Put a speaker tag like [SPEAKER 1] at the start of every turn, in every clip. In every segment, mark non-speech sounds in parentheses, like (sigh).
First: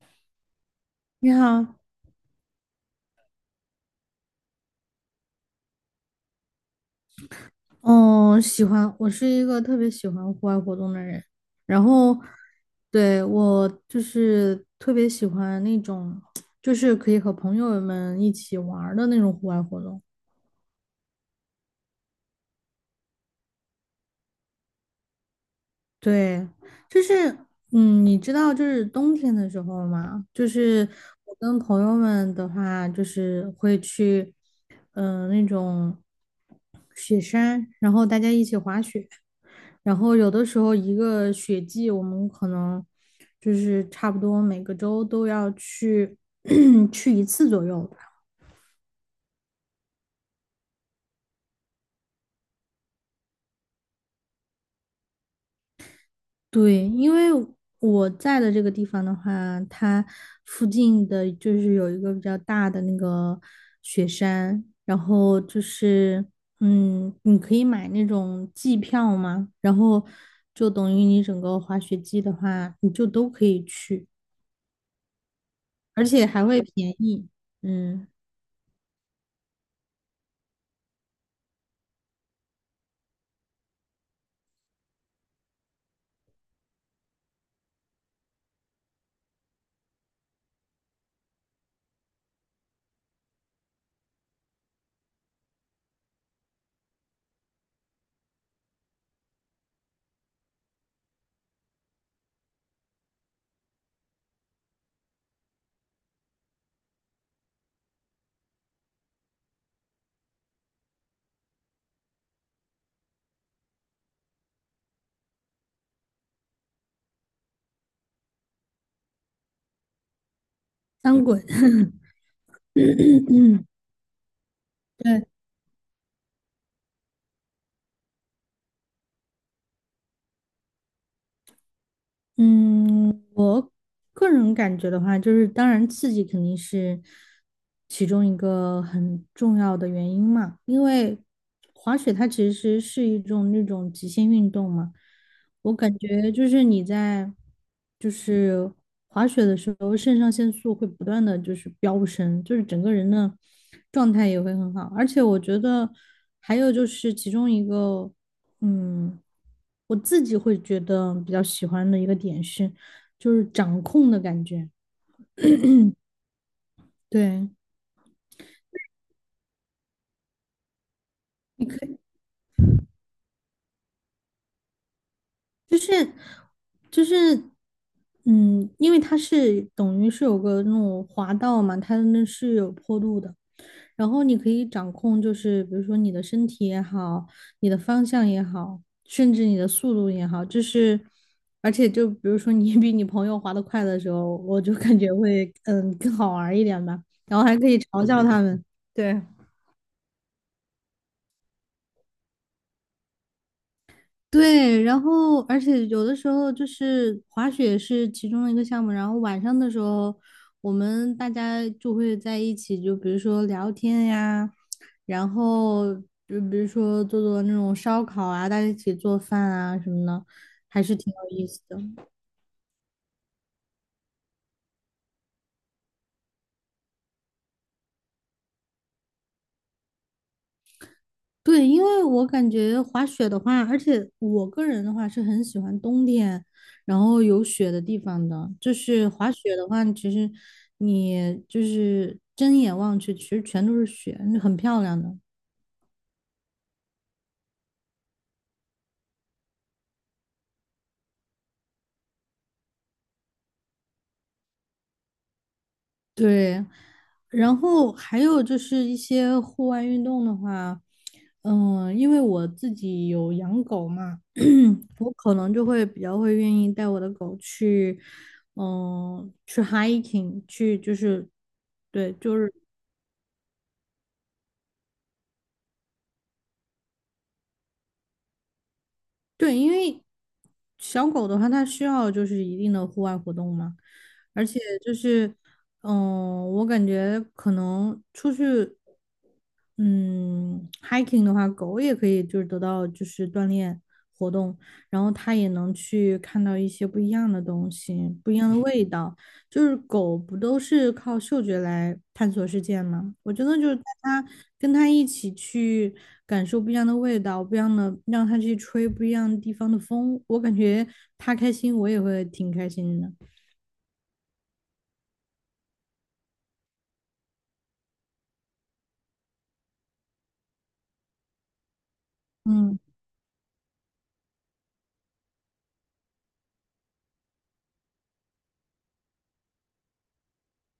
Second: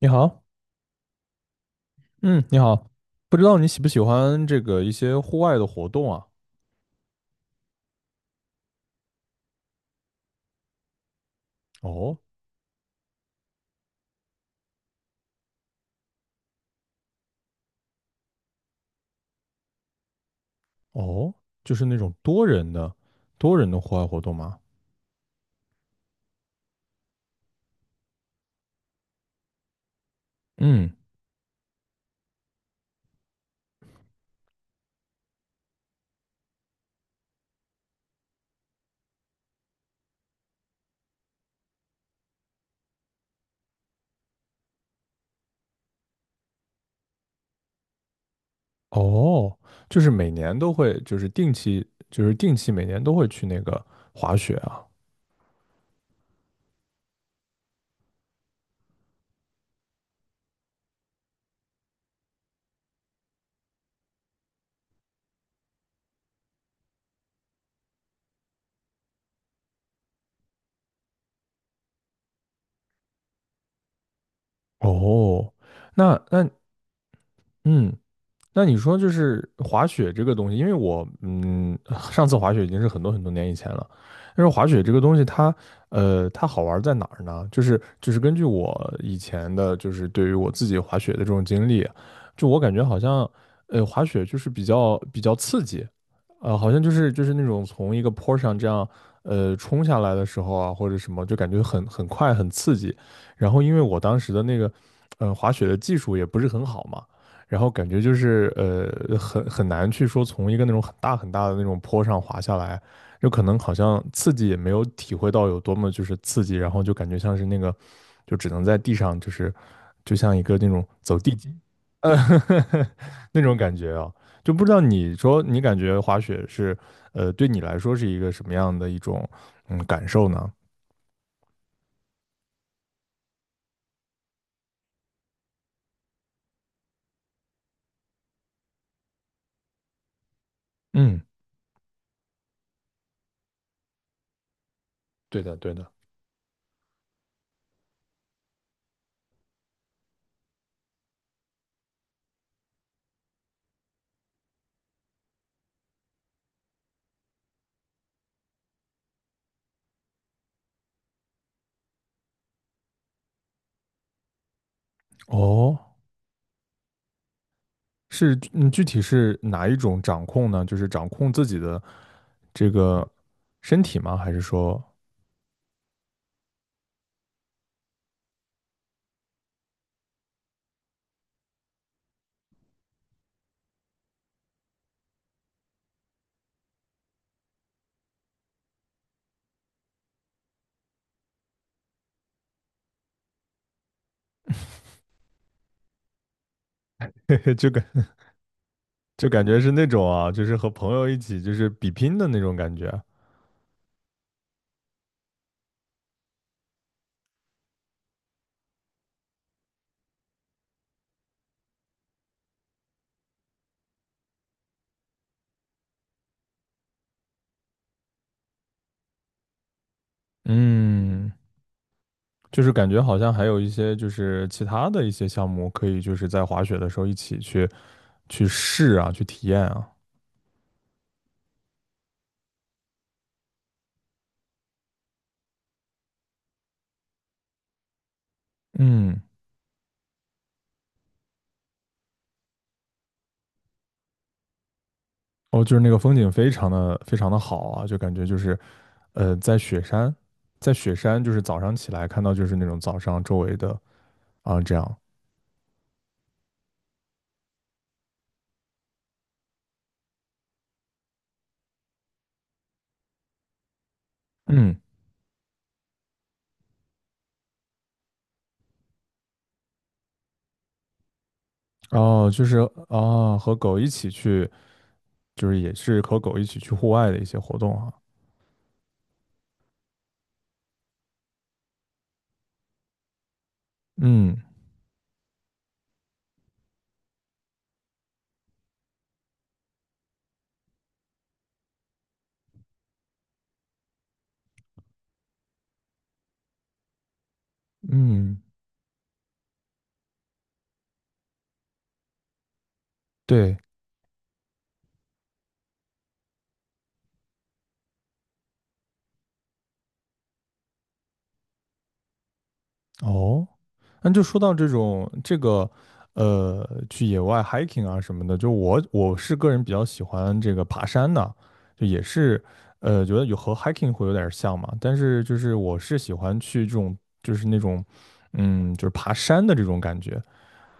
[SPEAKER 1] 你好。
[SPEAKER 2] 你好，
[SPEAKER 1] 嗯，你好。不知道你喜不喜欢这个一些户外的活动啊？
[SPEAKER 2] 嗯，喜欢，我是一个特别喜欢户外活动的人，然后，
[SPEAKER 1] 哦。
[SPEAKER 2] 对，我就是特别喜欢那种，就是可以和朋友们一起玩儿的那种户外活动。
[SPEAKER 1] 哦，就是那种多人的户外活动吗？
[SPEAKER 2] 对，就是，你知道，就是冬天的时候嘛，就是
[SPEAKER 1] 嗯。
[SPEAKER 2] 我跟朋友们的话，就是会去，那种雪山，然后大家一起滑雪。然后有的时候一个雪季，我们可能就是差不多每个周都要去 (clears throat) 去一次左右吧。
[SPEAKER 1] 哦，就是每年都会，就是定期，就是定期每年都会去那个滑雪啊。
[SPEAKER 2] 对，因为我在的这个地方的话，它附近的就是有一个比较大的那个雪山，然后就是你可以买那种季票嘛，然后就等于你整个滑雪季的话，你就都可以去，
[SPEAKER 1] 哦，
[SPEAKER 2] 而
[SPEAKER 1] 那
[SPEAKER 2] 且还
[SPEAKER 1] 那
[SPEAKER 2] 会便宜。
[SPEAKER 1] 嗯，
[SPEAKER 2] 嗯，
[SPEAKER 1] 那你说就是滑雪这个东西，因为我上次滑雪已经是很多很多年以前了。但是滑雪这个东西它，它好玩在哪儿呢？就是根据我以前的，就是对于我自己滑雪的这种经历，就我感觉好像，滑雪就是比较刺激，好像就是那种从一个坡上这样，冲下来的时候啊，或者什么，就感觉很快很刺激。然后因为我当时的那个，滑雪的技术也不是很好嘛。然后感觉就是很难去说从一个那种很大很大的那种坡上滑下来，就可能好像刺激也没有体会到有多么就是刺激，然后就感觉像是那个就只能在地上就是就像一个那种走
[SPEAKER 2] 翻
[SPEAKER 1] 地
[SPEAKER 2] 滚。
[SPEAKER 1] 鸡，
[SPEAKER 2] (laughs)
[SPEAKER 1] 呃
[SPEAKER 2] (clears throat)
[SPEAKER 1] (laughs) 那种
[SPEAKER 2] 嗯，
[SPEAKER 1] 感觉啊，就不知道你
[SPEAKER 2] 对，
[SPEAKER 1] 说你感觉滑雪是呃对你来说是一个什么样的一种嗯感受呢？
[SPEAKER 2] 嗯，我个人感觉的话，就是当然刺激肯定是其中一个很重要的原因嘛，因为
[SPEAKER 1] 嗯，
[SPEAKER 2] 滑雪它其实是一种那种极限运动嘛，
[SPEAKER 1] 对的，
[SPEAKER 2] 我
[SPEAKER 1] 对的。
[SPEAKER 2] 感觉就是你在就是滑雪的时候，肾上腺素会不断的就是飙升，就是整个人的状态也会很好。而且我觉得还有就是其中一个，嗯，我自己会觉得比较喜欢的一个点是，就是掌控的感觉。
[SPEAKER 1] 哦，
[SPEAKER 2] 对，
[SPEAKER 1] 是，嗯，具体是哪一种掌控呢？就是掌控自己
[SPEAKER 2] 你可
[SPEAKER 1] 的
[SPEAKER 2] 以
[SPEAKER 1] 这个身体吗？还是说，
[SPEAKER 2] 就是就是。因为它是等于是有个那种滑道嘛，它那是有坡度的，然后你可以掌控，就是比如说你的身体也好，你的方向也好，甚至你的速度也好，就是而且就比如说你 (laughs) 比你朋友滑得快的时候，我就感觉会更好玩儿一点吧，然后
[SPEAKER 1] (laughs)
[SPEAKER 2] 还可
[SPEAKER 1] 就
[SPEAKER 2] 以
[SPEAKER 1] 感
[SPEAKER 2] 嘲笑他们，对。
[SPEAKER 1] 就感觉是那种啊，就是和朋友一起就是比拼的那种感觉。
[SPEAKER 2] 对，然后而且有的时候就是滑雪是其中的一个项目，然后晚上的时候我们大家就会在一起，就比如说聊天呀，然后就比如说做做那种烧烤啊，大家一起做饭啊什么的，还是挺有
[SPEAKER 1] 嗯，
[SPEAKER 2] 意思的。
[SPEAKER 1] 就是感觉好像还有一些就是其他的一些项目可以就是在滑雪的时候一起去去试啊，去体验啊。
[SPEAKER 2] 对，因为我感觉滑雪的话，而且我个人的话是很喜欢冬天，然后有雪的地方的。就是
[SPEAKER 1] 嗯。
[SPEAKER 2] 滑雪的话，其实你就是睁眼望去，其实全都是雪，很漂亮的。
[SPEAKER 1] 哦，就是那个风景非常的非常的好啊，就感觉就是，在雪山，在雪山就是早上起来看到就是那种早上周围的啊这样。
[SPEAKER 2] 对，然后还有就是一些户外运动的话，因为我自己有养狗嘛。
[SPEAKER 1] 嗯。
[SPEAKER 2] 我可能就会比较会愿意带我的狗去，去 hiking，去就是，对，
[SPEAKER 1] 哦，
[SPEAKER 2] 就
[SPEAKER 1] 就
[SPEAKER 2] 是
[SPEAKER 1] 是啊和狗一起去，就是也是和狗一起去户外的一些活动啊。
[SPEAKER 2] 对，因为小狗的话，它需要就是一定的户外活动嘛，
[SPEAKER 1] 嗯。
[SPEAKER 2] 而且就是，我感觉可能出去嗯，hiking 的话，狗也可以就是得到就是锻炼活动，然后它也能去看到一些不一样的东西，不一
[SPEAKER 1] 嗯，
[SPEAKER 2] 样的味道。就是狗不都是靠嗅觉来探索世界吗？我真的
[SPEAKER 1] 对。
[SPEAKER 2] 就是带它跟它一起去感受不一样的味道，不一样的，让它去吹不一样地方的风，我感觉它开心，我也会挺开心的。
[SPEAKER 1] 哦，那就说到这种这个，去野外 hiking 啊什么的，就我是个人比较喜欢这个爬山的，就也是，
[SPEAKER 2] 嗯。
[SPEAKER 1] 觉得有和 hiking 会有点儿像嘛，但是就是我是喜欢去这种就是那种，嗯，就是爬山的这种感觉，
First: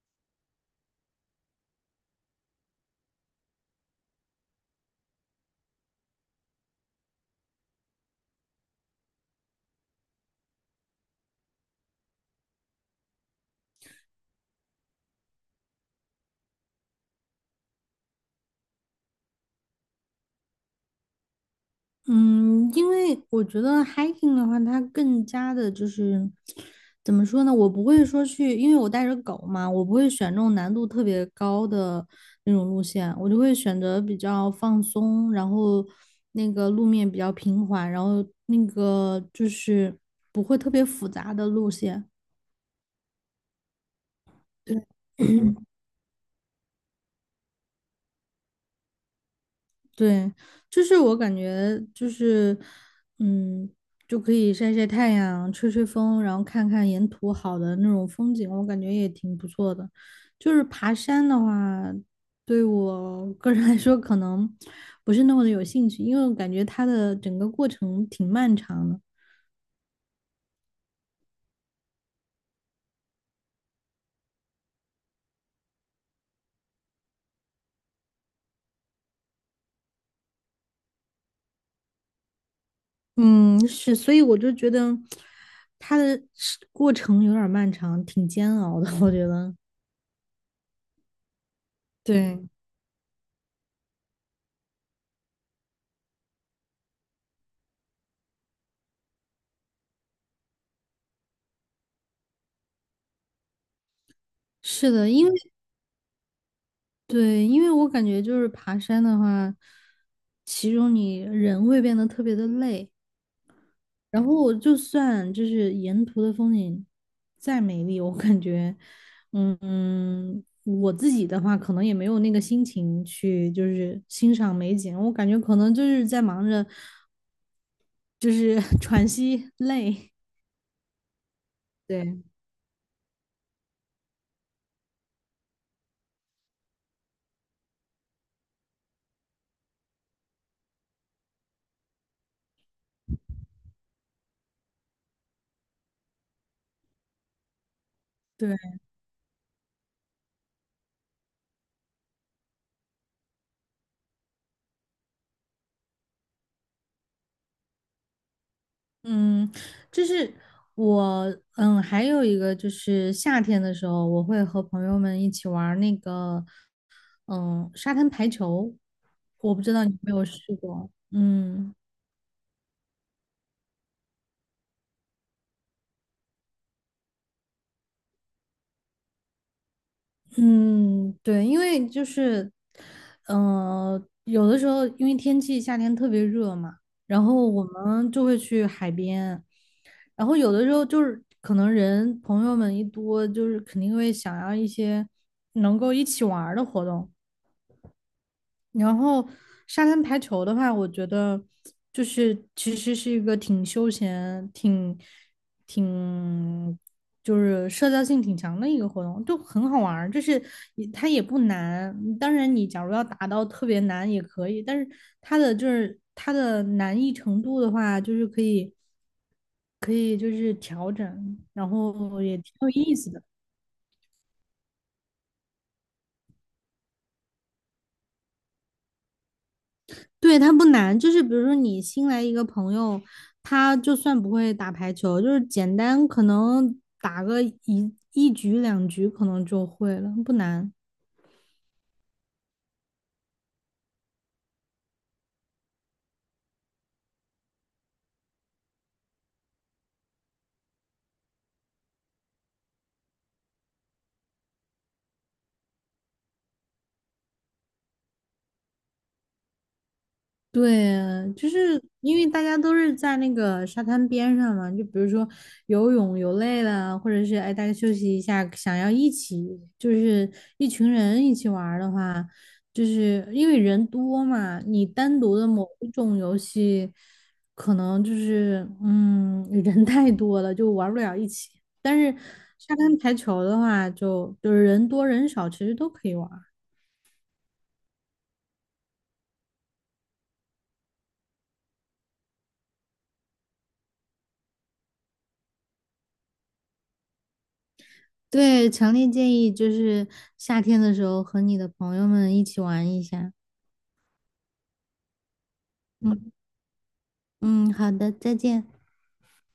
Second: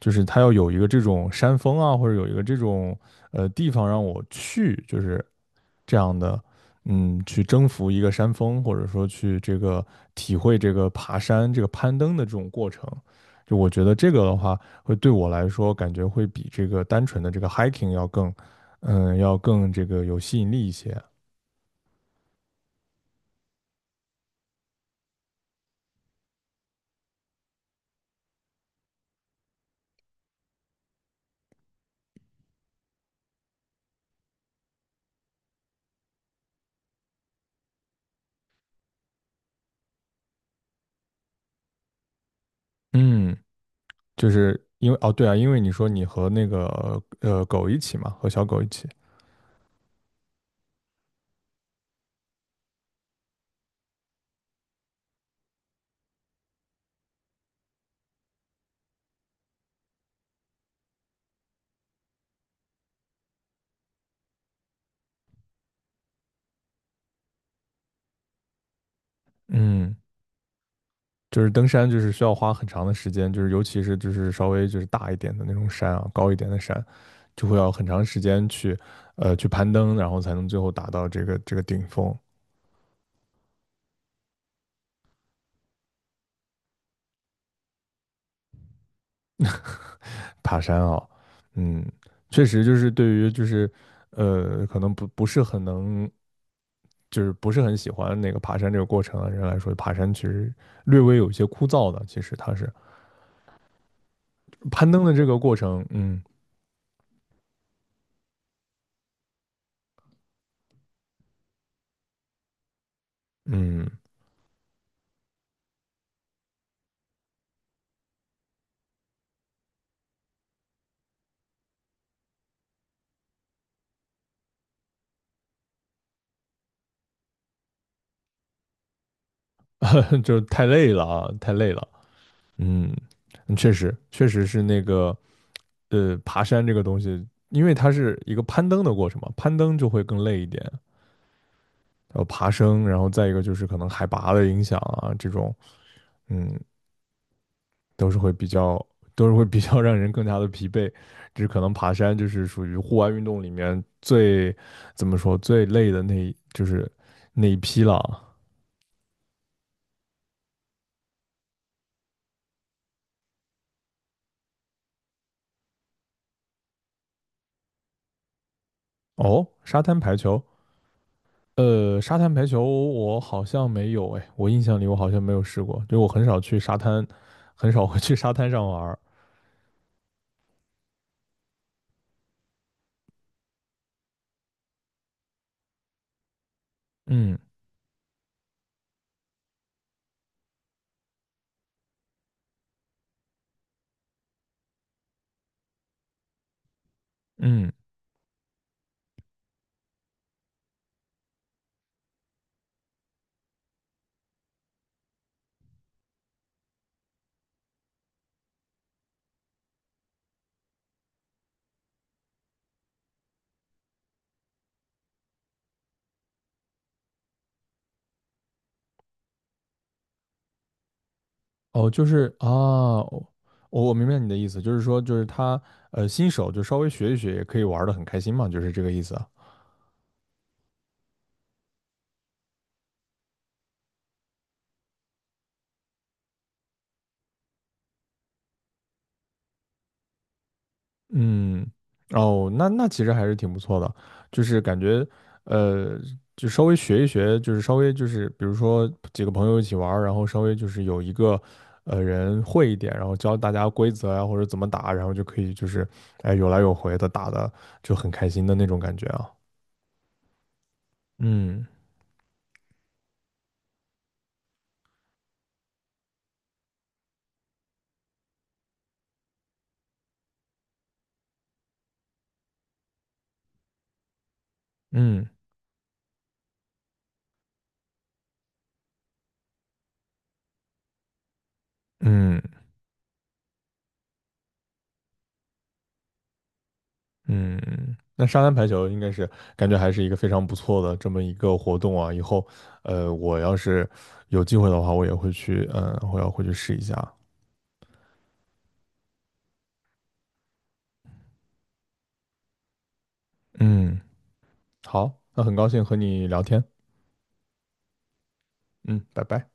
[SPEAKER 1] 就是它要有一个这种山峰啊，或者有一个这种地方让我去，就是这样的，嗯，去征服一个山峰，或者说去这个体会这个爬山、这个攀登的这种过程。就我觉得这个的话，会对我来说感觉会比这个单纯的这个 hiking 要更，嗯，要更这个有吸引力一些。
[SPEAKER 2] 嗯，因为我觉得 hiking 的话，它更加的就是怎么说呢？我不会说去，因为我带着狗嘛，我不会选那种难度特别高的那种路线，我就会选择比较放松，然后那个路面比较平缓，然后那个就是不会特别复杂的路线。
[SPEAKER 1] 嗯，就是
[SPEAKER 2] 对。
[SPEAKER 1] 因为哦，对啊，因为你说你和那个狗一起嘛，和小狗一起。
[SPEAKER 2] 对，就是我感觉就是，嗯，就可以晒晒太阳、吹吹风，然后看看沿途好的那种风景，我感觉也挺不错的。就是爬山的话，对我个人来说可能不是那么的有兴趣，因为我感觉它的整个过程挺漫长的。
[SPEAKER 1] 嗯，就是登山就是需要花很长的时间，就是尤其是就是稍微就是大一点的那种山啊，高一点的山，就会要很长时间去去攀登，然后才能最后达到这个顶峰
[SPEAKER 2] 嗯，是，所以我就觉得它的是过程有点儿漫长，挺煎熬的，我觉得。
[SPEAKER 1] 爬山啊。嗯，确
[SPEAKER 2] 对，
[SPEAKER 1] 实就是对于就是可能不是很能就是不是很喜欢那个爬山这个过程的人来说，爬山其实略微有一些枯燥的。其实它是攀
[SPEAKER 2] 是
[SPEAKER 1] 登
[SPEAKER 2] 的，
[SPEAKER 1] 的这
[SPEAKER 2] 因为
[SPEAKER 1] 个过程。嗯。
[SPEAKER 2] 对，因为我感觉就是爬山的话，其中你人会变得特别的累，
[SPEAKER 1] 嗯，
[SPEAKER 2] 然后我就算就是沿途的风景再美丽，我感觉，我自己的话可能也没有那个心情去就是欣赏美景，我感觉可能就是在忙着就是 (laughs) 喘息累，
[SPEAKER 1] (laughs) 就是太累了啊，太累了。
[SPEAKER 2] 对。
[SPEAKER 1] 嗯，嗯确实，确实是那个爬山这个东西，因为它是一个攀登的过程嘛，攀登就会更累一点，然后爬升，然后再一个就是可能海拔的影响啊，这种，嗯，都是会比
[SPEAKER 2] 对。
[SPEAKER 1] 较，都是会比较让人更加的疲惫。只可能爬山就是属于户外运动里面最怎么说最累的那一就是那一批了啊。
[SPEAKER 2] 嗯，就是我，还有一个就是夏天的时候，我会和朋友们一起玩儿那个，沙滩排球。
[SPEAKER 1] 哦，
[SPEAKER 2] 我不知
[SPEAKER 1] 沙
[SPEAKER 2] 道你有
[SPEAKER 1] 滩
[SPEAKER 2] 没
[SPEAKER 1] 排
[SPEAKER 2] 有
[SPEAKER 1] 球。
[SPEAKER 2] 试过。嗯
[SPEAKER 1] 沙滩排球我好像没有哎，我印象里我好像没有试过，就我很少去沙滩，很少会去沙滩上玩儿。
[SPEAKER 2] 嗯，对，因为就是，有的时候因为天气夏天特别热嘛，然
[SPEAKER 1] 嗯。
[SPEAKER 2] 后我们就会去海边，然后有的时候就是可能人朋友们一多，就是肯定会想要一些能够一起玩儿的活动。
[SPEAKER 1] 嗯，
[SPEAKER 2] 然后沙滩排球的话，我觉得就是其实是一个挺休闲、挺就是社交性挺强的一个活动，就很好玩儿。就是你它也不难，当然你假如要达到特别难也可以，但是它的难易程度的话，就是可以就是调整，然
[SPEAKER 1] 哦，就
[SPEAKER 2] 后
[SPEAKER 1] 是
[SPEAKER 2] 也
[SPEAKER 1] 啊，
[SPEAKER 2] 挺有意思的。
[SPEAKER 1] 我我明白你的意思，就是说就是他新手就稍微学一学也可以玩的很开心嘛，就是这个意思啊。
[SPEAKER 2] 对，它不难，就是比如说你新来一个朋友，他就算不会打排球，就是简单可能打个一局两局可能就会了，不难。
[SPEAKER 1] 嗯，哦，那那其实还是挺不错的，就是感觉，呃，就稍微学一学，就是稍微就是，比如说几个朋友一起玩儿然后稍微就是有一个，人会一点，然后教大家规则呀，或者怎么打，然后就可以就是，哎，有来有回的打的就很开心的那种感觉啊。
[SPEAKER 2] 对啊，就
[SPEAKER 1] 嗯。
[SPEAKER 2] 是因为大家都是在那个沙滩边上嘛，就比如说游泳游累了，或者是哎大家休息一下，想要一起就是一群人一起玩儿的话，就是因为人多嘛，你单
[SPEAKER 1] 嗯。
[SPEAKER 2] 独的某一种游戏，可能就是(laughs) 人太多了就玩不了一起。但是
[SPEAKER 1] 嗯。
[SPEAKER 2] 沙滩排球的话就是人多人少其实都可以玩。
[SPEAKER 1] 嗯，那沙滩排球应该是感觉还是一个非常不错的这么一个活动啊。以后，我要是有机会的话，我也会去，嗯、我要回去试一下。
[SPEAKER 2] 对，强烈建议就是夏天的时候和你的朋友们一起玩一下。
[SPEAKER 1] 嗯，好，那很高兴和你
[SPEAKER 2] 嗯
[SPEAKER 1] 聊天。
[SPEAKER 2] 嗯，好的，再见。
[SPEAKER 1] 嗯，拜拜。